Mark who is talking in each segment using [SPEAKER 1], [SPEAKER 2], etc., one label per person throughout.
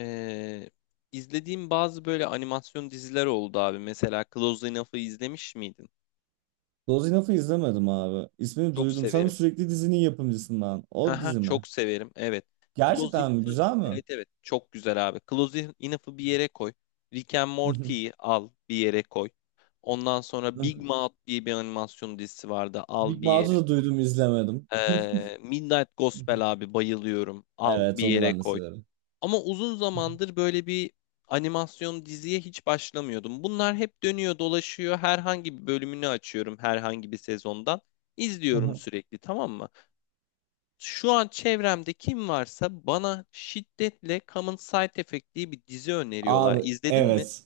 [SPEAKER 1] Ee, izlediğim bazı böyle animasyon diziler oldu abi. Mesela Close Enough'ı izlemiş miydin?
[SPEAKER 2] Dozin Off'u izlemedim abi. İsmini
[SPEAKER 1] Çok
[SPEAKER 2] duydum. Sanırım
[SPEAKER 1] severim.
[SPEAKER 2] sürekli dizinin yapımcısından. O
[SPEAKER 1] Haha,
[SPEAKER 2] dizi mi?
[SPEAKER 1] çok severim. Evet. Close
[SPEAKER 2] Gerçekten mi?
[SPEAKER 1] Enough'ı
[SPEAKER 2] Güzel mi?
[SPEAKER 1] evet evet çok güzel abi. Close Enough'ı bir yere koy. Rick and Morty'yi al bir yere koy. Ondan sonra Big Mouth diye bir animasyon dizisi vardı. Al
[SPEAKER 2] Big
[SPEAKER 1] bir
[SPEAKER 2] Mouth'u
[SPEAKER 1] yere.
[SPEAKER 2] da duydum, izlemedim.
[SPEAKER 1] Midnight Gospel abi bayılıyorum. Al
[SPEAKER 2] Evet,
[SPEAKER 1] bir
[SPEAKER 2] onu
[SPEAKER 1] yere
[SPEAKER 2] ben de
[SPEAKER 1] koy.
[SPEAKER 2] severim.
[SPEAKER 1] Ama uzun zamandır böyle bir animasyon diziye hiç başlamıyordum. Bunlar hep dönüyor dolaşıyor. Herhangi bir bölümünü açıyorum herhangi bir sezondan. İzliyorum sürekli, tamam mı? Şu an çevremde kim varsa bana şiddetle Common Side Effect diye bir dizi öneriyorlar.
[SPEAKER 2] Abi
[SPEAKER 1] İzledin mi?
[SPEAKER 2] evet.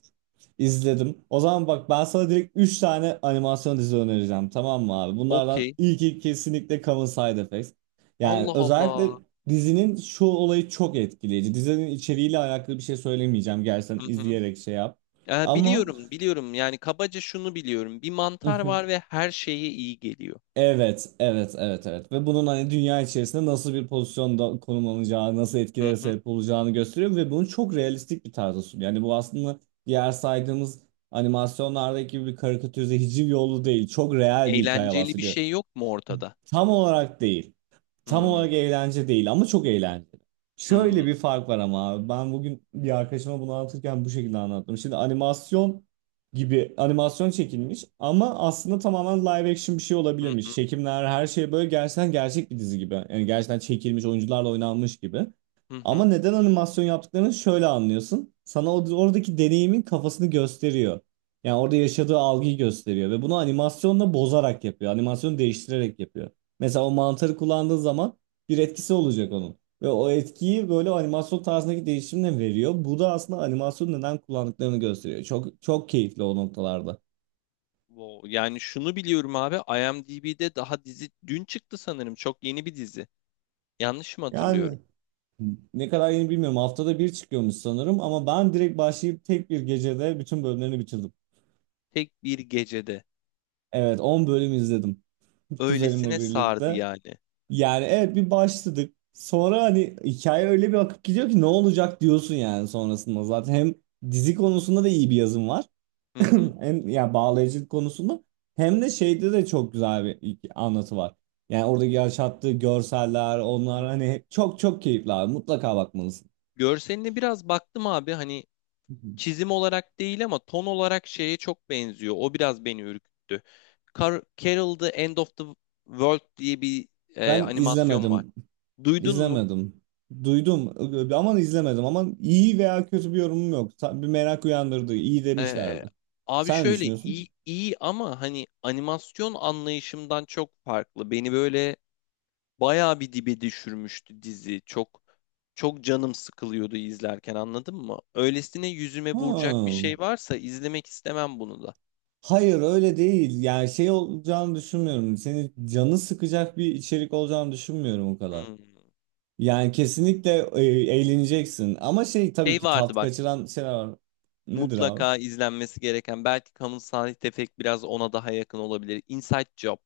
[SPEAKER 2] İzledim. O zaman bak, ben sana direkt 3 tane animasyon dizi önereceğim. Tamam mı abi? Bunlardan
[SPEAKER 1] Okey.
[SPEAKER 2] ilki kesinlikle Common Side Effects. Yani
[SPEAKER 1] Allah
[SPEAKER 2] özellikle
[SPEAKER 1] Allah.
[SPEAKER 2] dizinin şu olayı çok etkileyici. Dizinin içeriğiyle alakalı bir şey söylemeyeceğim. Gerçekten
[SPEAKER 1] Hı hı.
[SPEAKER 2] izleyerek şey yap.
[SPEAKER 1] Ya
[SPEAKER 2] Ama.
[SPEAKER 1] biliyorum biliyorum, yani kabaca şunu biliyorum. Bir mantar
[SPEAKER 2] Mhm.
[SPEAKER 1] var ve her şeye iyi geliyor.
[SPEAKER 2] Evet, evet, evet, evet. Ve bunun hani dünya içerisinde nasıl bir pozisyonda konumlanacağı, nasıl
[SPEAKER 1] Hı
[SPEAKER 2] etkilere
[SPEAKER 1] hı.
[SPEAKER 2] sebep olacağını gösteriyor ve bunu çok realistik bir tarzda sunuyor. Yani bu aslında diğer saydığımız animasyonlardaki gibi bir karikatürize hiciv yolu değil. Çok real bir hikaye
[SPEAKER 1] Eğlenceli bir
[SPEAKER 2] bahsediyor.
[SPEAKER 1] şey yok mu ortada?
[SPEAKER 2] Tam olarak değil. Tam
[SPEAKER 1] Hı
[SPEAKER 2] olarak eğlence değil ama çok eğlenceli.
[SPEAKER 1] hı.
[SPEAKER 2] Şöyle bir fark var ama abi. Ben bugün bir arkadaşıma bunu anlatırken bu şekilde anlattım. Şimdi animasyon gibi animasyon çekilmiş ama aslında tamamen live action bir şey
[SPEAKER 1] Hı
[SPEAKER 2] olabilirmiş.
[SPEAKER 1] hı.
[SPEAKER 2] Çekimler, her şey böyle gerçekten gerçek bir dizi gibi. Yani gerçekten çekilmiş, oyuncularla oynanmış gibi.
[SPEAKER 1] Hı
[SPEAKER 2] Ama
[SPEAKER 1] hı.
[SPEAKER 2] neden animasyon yaptıklarını şöyle anlıyorsun. Sana oradaki deneyimin kafasını gösteriyor. Yani orada yaşadığı algıyı gösteriyor ve bunu animasyonla bozarak yapıyor. Animasyonu değiştirerek yapıyor. Mesela o mantarı kullandığı zaman bir etkisi olacak onun. Ve o etkiyi böyle animasyon tarzındaki değişimle veriyor. Bu da aslında animasyon neden kullandıklarını gösteriyor. Çok çok keyifli o noktalarda.
[SPEAKER 1] Wow. Yani şunu biliyorum abi, IMDb'de daha dizi dün çıktı sanırım. Çok yeni bir dizi. Yanlış mı hatırlıyorum?
[SPEAKER 2] Yani ne kadar yeni bilmiyorum. Haftada bir çıkıyormuş sanırım ama ben direkt başlayıp tek bir gecede bütün bölümlerini bitirdim.
[SPEAKER 1] Tek bir gecede.
[SPEAKER 2] Evet, 10 bölüm izledim kuzenimle
[SPEAKER 1] Öylesine sardı
[SPEAKER 2] birlikte.
[SPEAKER 1] yani.
[SPEAKER 2] Yani evet, bir başladık. Sonra hani hikaye öyle bir akıp gidiyor ki ne olacak diyorsun yani sonrasında. Zaten hem dizi konusunda da iyi bir yazım var.
[SPEAKER 1] Hı hı.
[SPEAKER 2] Hem ya bağlayıcılık konusunda hem de şeyde de çok güzel bir anlatı var. Yani oradaki yaşattığı görseller,
[SPEAKER 1] Hı.
[SPEAKER 2] onlar hani çok çok keyifli abi. Mutlaka bakmalısın.
[SPEAKER 1] Görseline biraz baktım abi, hani
[SPEAKER 2] Hı hı.
[SPEAKER 1] çizim olarak değil ama ton olarak şeye çok benziyor. O biraz beni ürküttü. Carol the End of the World diye bir
[SPEAKER 2] Ben
[SPEAKER 1] animasyon var.
[SPEAKER 2] izlemedim.
[SPEAKER 1] Duydun mu?
[SPEAKER 2] İzlemedim. Duydum ama izlemedim, ama iyi veya kötü bir yorumum yok. Bir merak uyandırdı. İyi
[SPEAKER 1] Ee,
[SPEAKER 2] demişlerdi.
[SPEAKER 1] abi
[SPEAKER 2] Sen ne
[SPEAKER 1] şöyle
[SPEAKER 2] düşünüyorsun?
[SPEAKER 1] iyi iyi ama hani animasyon anlayışımdan çok farklı. Beni böyle bayağı bir dibe düşürmüştü dizi. Çok çok canım sıkılıyordu izlerken, anladın mı? Öylesine yüzüme
[SPEAKER 2] Ha.
[SPEAKER 1] vuracak bir şey varsa izlemek istemem bunu da.
[SPEAKER 2] Hayır, öyle değil. Yani şey olacağını düşünmüyorum. Seni canı sıkacak bir içerik olacağını düşünmüyorum o kadar.
[SPEAKER 1] Hmm.
[SPEAKER 2] Yani kesinlikle eğleneceksin. Ama şey, tabii
[SPEAKER 1] Şey
[SPEAKER 2] ki
[SPEAKER 1] vardı
[SPEAKER 2] tat
[SPEAKER 1] bak,
[SPEAKER 2] kaçıran şeyler var. Nedir abi?
[SPEAKER 1] mutlaka izlenmesi gereken, belki kamusal tefek biraz ona daha yakın olabilir. Inside Job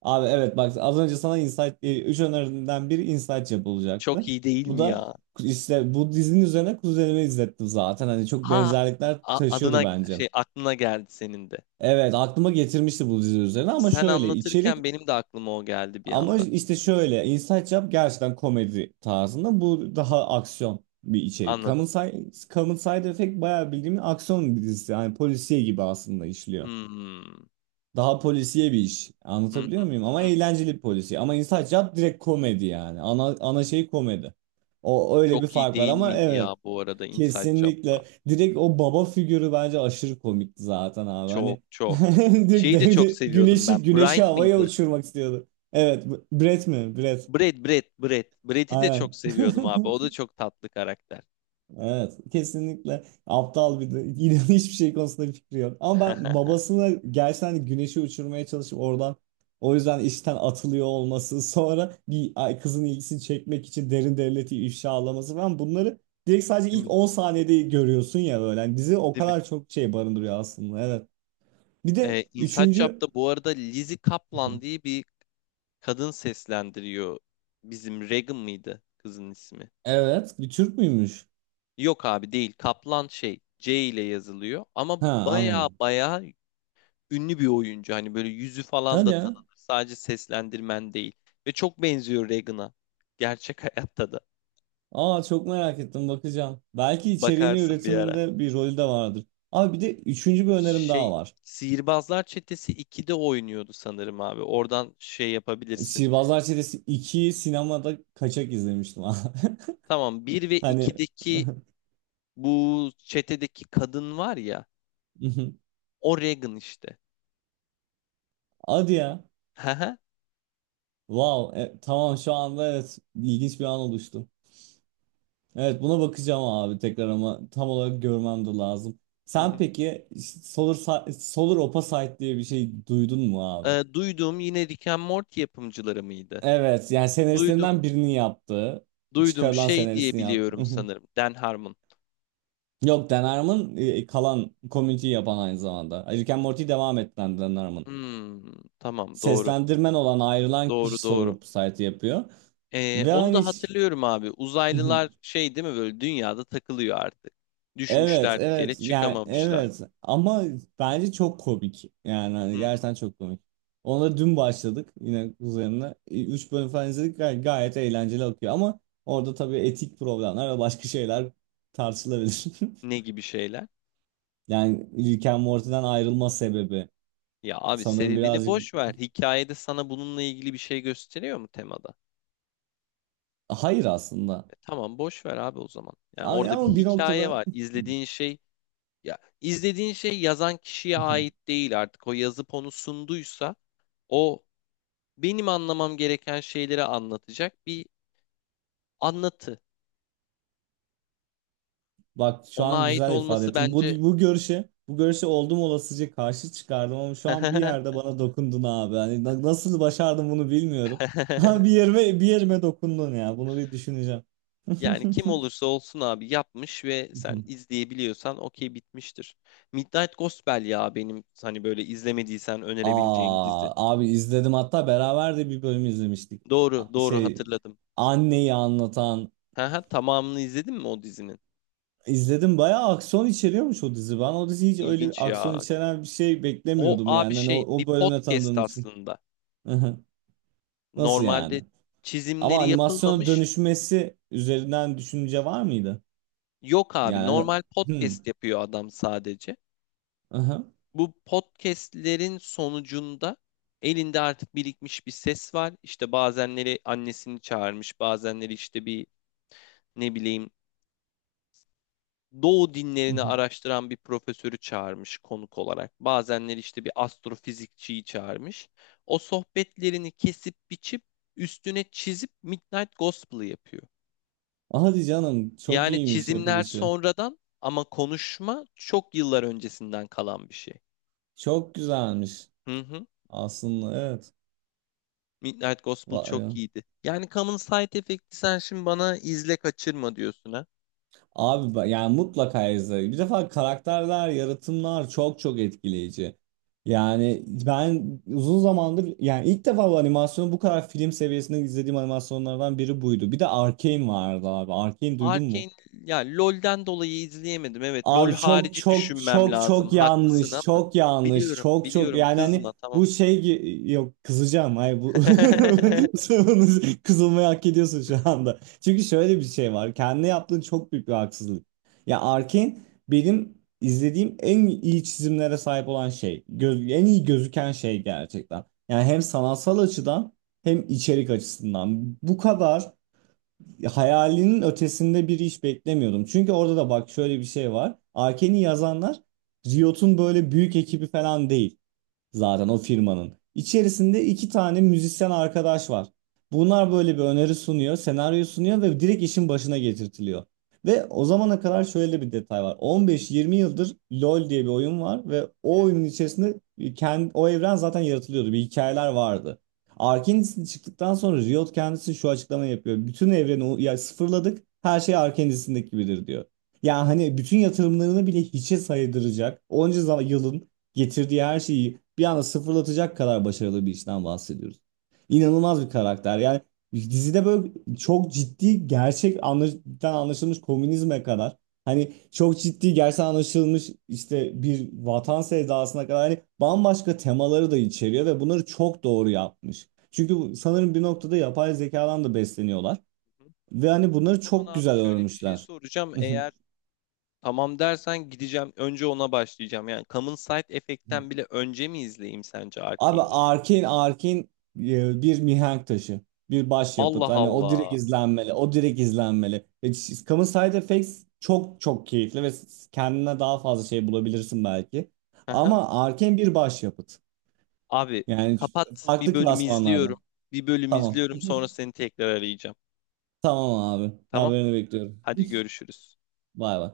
[SPEAKER 2] Abi evet, bak az önce sana insight, üç öneriden biri insight yapılacaktı.
[SPEAKER 1] çok iyi değil
[SPEAKER 2] Bu
[SPEAKER 1] mi
[SPEAKER 2] da
[SPEAKER 1] ya?
[SPEAKER 2] işte bu dizinin üzerine kuzenimi izlettim zaten. Hani çok
[SPEAKER 1] Ha,
[SPEAKER 2] benzerlikler taşıyordu
[SPEAKER 1] adına
[SPEAKER 2] bence.
[SPEAKER 1] şey aklına geldi senin de.
[SPEAKER 2] Evet, aklıma getirmişti bu dizi üzerine ama
[SPEAKER 1] Sen
[SPEAKER 2] şöyle
[SPEAKER 1] anlatırken
[SPEAKER 2] içerik.
[SPEAKER 1] benim de aklıma o geldi bir
[SPEAKER 2] Ama
[SPEAKER 1] anda.
[SPEAKER 2] işte şöyle, Inside Job gerçekten komedi tarzında, bu daha aksiyon bir içerik.
[SPEAKER 1] Anladım.
[SPEAKER 2] Common Side Effect bayağı bildiğim aksiyon bir dizisi. Yani polisiye gibi aslında işliyor.
[SPEAKER 1] Hmm.
[SPEAKER 2] Daha polisiye bir iş.
[SPEAKER 1] Hı
[SPEAKER 2] Anlatabiliyor
[SPEAKER 1] hı.
[SPEAKER 2] muyum? Ama
[SPEAKER 1] Hı hı.
[SPEAKER 2] eğlenceli bir polisiye. Ama Inside Job direkt komedi yani. Ana şey komedi. O öyle bir
[SPEAKER 1] Çok iyi
[SPEAKER 2] fark var
[SPEAKER 1] değil
[SPEAKER 2] ama
[SPEAKER 1] miydi
[SPEAKER 2] evet.
[SPEAKER 1] ya bu arada Inside Job'da?
[SPEAKER 2] Kesinlikle. Direkt o baba figürü bence aşırı komikti zaten abi.
[SPEAKER 1] Çok
[SPEAKER 2] Hani
[SPEAKER 1] çok.
[SPEAKER 2] direkt
[SPEAKER 1] Şeyi de çok
[SPEAKER 2] devlet
[SPEAKER 1] seviyordum ben.
[SPEAKER 2] güneşi
[SPEAKER 1] Brian
[SPEAKER 2] havaya
[SPEAKER 1] mıydı?
[SPEAKER 2] uçurmak istiyordu. Evet, Brett mi? Brett.
[SPEAKER 1] Brad, Brad, Brad. Brad'i de çok
[SPEAKER 2] Aynen.
[SPEAKER 1] seviyordum abi. O da çok tatlı karakter.
[SPEAKER 2] Evet, kesinlikle aptal bir de. İnan hiçbir şey konusunda bir fikri yok. Ama ben babasını gerçekten hani güneşi uçurmaya çalışıp oradan o yüzden işten atılıyor olması, sonra bir kızın ilgisini çekmek için derin devleti ifşalaması falan, bunları direkt sadece
[SPEAKER 1] Değil
[SPEAKER 2] ilk
[SPEAKER 1] mi?
[SPEAKER 2] 10 saniyede görüyorsun ya böyle. Yani dizi o
[SPEAKER 1] Değil mi?
[SPEAKER 2] kadar çok şey barındırıyor aslında. Evet. Bir de
[SPEAKER 1] Inside
[SPEAKER 2] üçüncü.
[SPEAKER 1] Job'da bu arada Lizzie Kaplan diye bir kadın seslendiriyor. Bizim Regan mıydı kızın ismi?
[SPEAKER 2] Evet, bir Türk müymüş?
[SPEAKER 1] Yok abi, değil. Kaplan şey C ile yazılıyor ama
[SPEAKER 2] Ha,
[SPEAKER 1] baya
[SPEAKER 2] anladım.
[SPEAKER 1] baya ünlü bir oyuncu. Hani böyle yüzü falan
[SPEAKER 2] Hadi
[SPEAKER 1] da
[SPEAKER 2] ya.
[SPEAKER 1] tanınır. Sadece seslendirmen değil. Ve çok benziyor Regan'a. Gerçek hayatta da.
[SPEAKER 2] Aa, çok merak ettim, bakacağım. Belki içeriğini
[SPEAKER 1] Bakarsın bir ara.
[SPEAKER 2] üretiminde bir rolü de vardır. Abi bir de üçüncü bir önerim daha
[SPEAKER 1] Şey,
[SPEAKER 2] var.
[SPEAKER 1] Sihirbazlar Çetesi 2'de oynuyordu sanırım abi. Oradan şey yapabilirsin.
[SPEAKER 2] Sihirbazlar Çetesi 2'yi sinemada kaçak izlemiştim abi.
[SPEAKER 1] Tamam, bir ve
[SPEAKER 2] Hani
[SPEAKER 1] 2'deki bu çetedeki kadın var ya. O Regan işte.
[SPEAKER 2] hadi ya.
[SPEAKER 1] Hı hı.
[SPEAKER 2] Wow. Tamam, şu anda evet ilginç bir an oluştu. Evet, buna bakacağım abi tekrar ama tam olarak görmem de lazım.
[SPEAKER 1] Hı
[SPEAKER 2] Sen
[SPEAKER 1] hı.
[SPEAKER 2] peki Solar Opposite diye bir şey duydun mu abi?
[SPEAKER 1] Duyduğum yine Rick and Morty yapımcıları mıydı?
[SPEAKER 2] Evet, yani senaristlerinden
[SPEAKER 1] Duydum.
[SPEAKER 2] birinin yaptığı,
[SPEAKER 1] Duydum
[SPEAKER 2] çıkarılan
[SPEAKER 1] şey diye
[SPEAKER 2] senaristini yaptı.
[SPEAKER 1] biliyorum sanırım. Dan Harmon.
[SPEAKER 2] Yok, Dan Harmon kalan community'yi yapan aynı zamanda. Rick and Morty'yi devam ettiren Dan Harmon.
[SPEAKER 1] Hmm, tamam, doğru.
[SPEAKER 2] Seslendirmen olan ayrılan
[SPEAKER 1] Doğru
[SPEAKER 2] kişi Solar
[SPEAKER 1] doğru.
[SPEAKER 2] Society yapıyor. Ve
[SPEAKER 1] Onu
[SPEAKER 2] aynı
[SPEAKER 1] da hatırlıyorum abi. Uzaylılar şey değil mi, böyle dünyada takılıyor artık.
[SPEAKER 2] Evet
[SPEAKER 1] Düşmüşler bir kere
[SPEAKER 2] evet, yani
[SPEAKER 1] çıkamamışlar.
[SPEAKER 2] evet ama bence çok komik yani,
[SPEAKER 1] Hı
[SPEAKER 2] hani
[SPEAKER 1] hı.
[SPEAKER 2] gerçekten çok komik. Ona dün başladık yine üzerine. Üç bölüm falan izledik, gayet eğlenceli akıyor ama orada tabii etik problemler ve başka şeyler tartışılabilir.
[SPEAKER 1] Ne gibi şeyler?
[SPEAKER 2] Yani Rick and Morty'den ayrılma sebebi
[SPEAKER 1] Ya abi,
[SPEAKER 2] sanırım
[SPEAKER 1] sebebini
[SPEAKER 2] birazcık.
[SPEAKER 1] boş ver. Hikayede sana bununla ilgili bir şey gösteriyor mu temada?
[SPEAKER 2] Hayır aslında.
[SPEAKER 1] Tamam boş ver abi o zaman. Yani
[SPEAKER 2] Ama
[SPEAKER 1] orada bir
[SPEAKER 2] ama bir
[SPEAKER 1] hikaye
[SPEAKER 2] noktada
[SPEAKER 1] var. İzlediğin şey, ya izlediğin şey yazan kişiye ait değil artık. O yazıp onu sunduysa o, benim anlamam gereken şeyleri anlatacak bir anlatı.
[SPEAKER 2] bak şu
[SPEAKER 1] Ona
[SPEAKER 2] an
[SPEAKER 1] ait
[SPEAKER 2] güzel ifade
[SPEAKER 1] olması
[SPEAKER 2] ettim. Bu,
[SPEAKER 1] bence,
[SPEAKER 2] bu görüşe bu görüşe oldum olasıca karşı çıkardım ama şu an bir yerde bana dokundun abi. Hani nasıl başardım bunu bilmiyorum. Ha, bir yerime bir yerime dokundun ya. Bunu bir düşüneceğim.
[SPEAKER 1] yani kim olursa olsun abi, yapmış ve sen izleyebiliyorsan okey, bitmiştir. Midnight Gospel ya benim hani böyle izlemediysen önerebileceğim dizi.
[SPEAKER 2] Aa abi, izledim, hatta beraber de bir bölüm izlemiştik.
[SPEAKER 1] Doğru, doğru
[SPEAKER 2] Şey,
[SPEAKER 1] hatırladım.
[SPEAKER 2] anneyi anlatan.
[SPEAKER 1] Haha, tamamını izledin mi o dizinin?
[SPEAKER 2] İzledim, bayağı aksiyon içeriyormuş o dizi. Ben o dizi hiç öyle bir
[SPEAKER 1] İlginç
[SPEAKER 2] aksiyon
[SPEAKER 1] ya.
[SPEAKER 2] içeren bir şey
[SPEAKER 1] O
[SPEAKER 2] beklemiyordum
[SPEAKER 1] abi
[SPEAKER 2] yani. Hani o,
[SPEAKER 1] şey, bir
[SPEAKER 2] o bölümle
[SPEAKER 1] podcast
[SPEAKER 2] tanıdığım için.
[SPEAKER 1] aslında.
[SPEAKER 2] Nasıl yani?
[SPEAKER 1] Normalde
[SPEAKER 2] Ama
[SPEAKER 1] çizimleri
[SPEAKER 2] animasyona
[SPEAKER 1] yapılmamış.
[SPEAKER 2] dönüşmesi üzerinden düşünce var mıydı?
[SPEAKER 1] Yok abi,
[SPEAKER 2] Yani hani...
[SPEAKER 1] normal
[SPEAKER 2] Hmm.
[SPEAKER 1] podcast yapıyor adam sadece.
[SPEAKER 2] Aha.
[SPEAKER 1] Bu podcastlerin sonucunda elinde artık birikmiş bir ses var. İşte bazenleri annesini çağırmış, bazenleri işte bir, ne bileyim, Doğu dinlerini araştıran bir profesörü çağırmış konuk olarak. Bazenleri işte bir astrofizikçiyi çağırmış. O sohbetlerini kesip biçip üstüne çizip Midnight Gospel'ı yapıyor.
[SPEAKER 2] Hadi canım, çok
[SPEAKER 1] Yani
[SPEAKER 2] iyiymiş
[SPEAKER 1] çizimler
[SPEAKER 2] yapılışı.
[SPEAKER 1] sonradan ama konuşma çok yıllar öncesinden kalan bir şey.
[SPEAKER 2] Çok güzelmiş
[SPEAKER 1] Hı hı.
[SPEAKER 2] aslında, evet.
[SPEAKER 1] Midnight Gospel çok
[SPEAKER 2] Vay.
[SPEAKER 1] iyiydi. Yani Common Side efekti sen şimdi bana izle kaçırma diyorsun ha.
[SPEAKER 2] Abi yani mutlaka izle. Bir defa karakterler, yaratımlar çok çok etkileyici. Yani ben uzun zamandır, yani ilk defa bu animasyonu bu kadar film seviyesinde izlediğim animasyonlardan biri buydu. Bir de Arcane vardı abi. Arcane duydun mu?
[SPEAKER 1] Arcane ya LoL'den dolayı izleyemedim. Evet, LoL
[SPEAKER 2] Abi çok
[SPEAKER 1] harici
[SPEAKER 2] çok
[SPEAKER 1] düşünmem
[SPEAKER 2] çok
[SPEAKER 1] lazım.
[SPEAKER 2] çok
[SPEAKER 1] Haklısın
[SPEAKER 2] yanlış.
[SPEAKER 1] ama
[SPEAKER 2] Çok yanlış.
[SPEAKER 1] biliyorum
[SPEAKER 2] Çok çok
[SPEAKER 1] biliyorum,
[SPEAKER 2] yani hani
[SPEAKER 1] kızma, tamam.
[SPEAKER 2] bu şey yok, kızacağım. Hayır, bu kızılmayı hak ediyorsun şu anda. Çünkü şöyle bir şey var. Kendine yaptığın çok büyük bir haksızlık. Ya Arkin benim izlediğim en iyi çizimlere sahip olan şey. En iyi gözüken şey gerçekten. Yani hem sanatsal açıdan hem içerik açısından. Bu kadar hayalinin ötesinde bir iş beklemiyordum. Çünkü orada da bak şöyle bir şey var. Arken'i yazanlar Riot'un böyle büyük ekibi falan değil zaten, o firmanın. İçerisinde iki tane müzisyen arkadaş var. Bunlar böyle bir öneri sunuyor, senaryo sunuyor ve direkt işin başına getirtiliyor. Ve o zamana kadar şöyle bir detay var. 15-20 yıldır LoL diye bir oyun var ve o
[SPEAKER 1] Evet.
[SPEAKER 2] oyunun içerisinde kendi, o evren zaten yaratılıyordu. Bir hikayeler vardı. Arkane'in çıktıktan sonra Riot kendisi şu açıklamayı yapıyor. Bütün evreni ya sıfırladık. Her şey Arkane'sindeki gibidir diyor. Yani hani bütün yatırımlarını bile hiçe saydıracak, onca zaman yılın getirdiği her şeyi bir anda sıfırlatacak kadar başarılı bir işten bahsediyoruz. İnanılmaz bir karakter. Yani dizide böyle çok ciddi gerçek anlaşılmış komünizme kadar, hani çok ciddi gerçekten anlaşılmış işte bir vatan sevdasına kadar, hani bambaşka temaları da içeriyor ve bunları çok doğru yapmış. Çünkü sanırım bir noktada yapay zekadan da besleniyorlar
[SPEAKER 1] Hı.
[SPEAKER 2] ve hani
[SPEAKER 1] O
[SPEAKER 2] bunları
[SPEAKER 1] zaman
[SPEAKER 2] çok
[SPEAKER 1] abi
[SPEAKER 2] güzel
[SPEAKER 1] şöyle bir şey
[SPEAKER 2] örmüşler.
[SPEAKER 1] soracağım. Eğer tamam dersen gideceğim. Önce ona başlayacağım. Yani Common Side efektten bile önce mi izleyeyim sence
[SPEAKER 2] Abi
[SPEAKER 1] Arcane'i?
[SPEAKER 2] Arkane bir mihenk taşı. Bir başyapıt.
[SPEAKER 1] Allah
[SPEAKER 2] Hani o direkt
[SPEAKER 1] Allah.
[SPEAKER 2] izlenmeli. O direkt izlenmeli. Common Side Effects çok çok keyifli ve kendine daha fazla şey bulabilirsin belki.
[SPEAKER 1] Aha.
[SPEAKER 2] Ama Arkane bir başyapıt.
[SPEAKER 1] Abi
[SPEAKER 2] Yani
[SPEAKER 1] kapat, bir
[SPEAKER 2] farklı
[SPEAKER 1] bölüm
[SPEAKER 2] klasmanlarla.
[SPEAKER 1] izliyorum. Bir bölüm
[SPEAKER 2] Tamam.
[SPEAKER 1] izliyorum, sonra seni tekrar arayacağım.
[SPEAKER 2] Tamam abi.
[SPEAKER 1] Tamam?
[SPEAKER 2] Haberini bekliyorum.
[SPEAKER 1] Hadi görüşürüz.
[SPEAKER 2] Bay bay.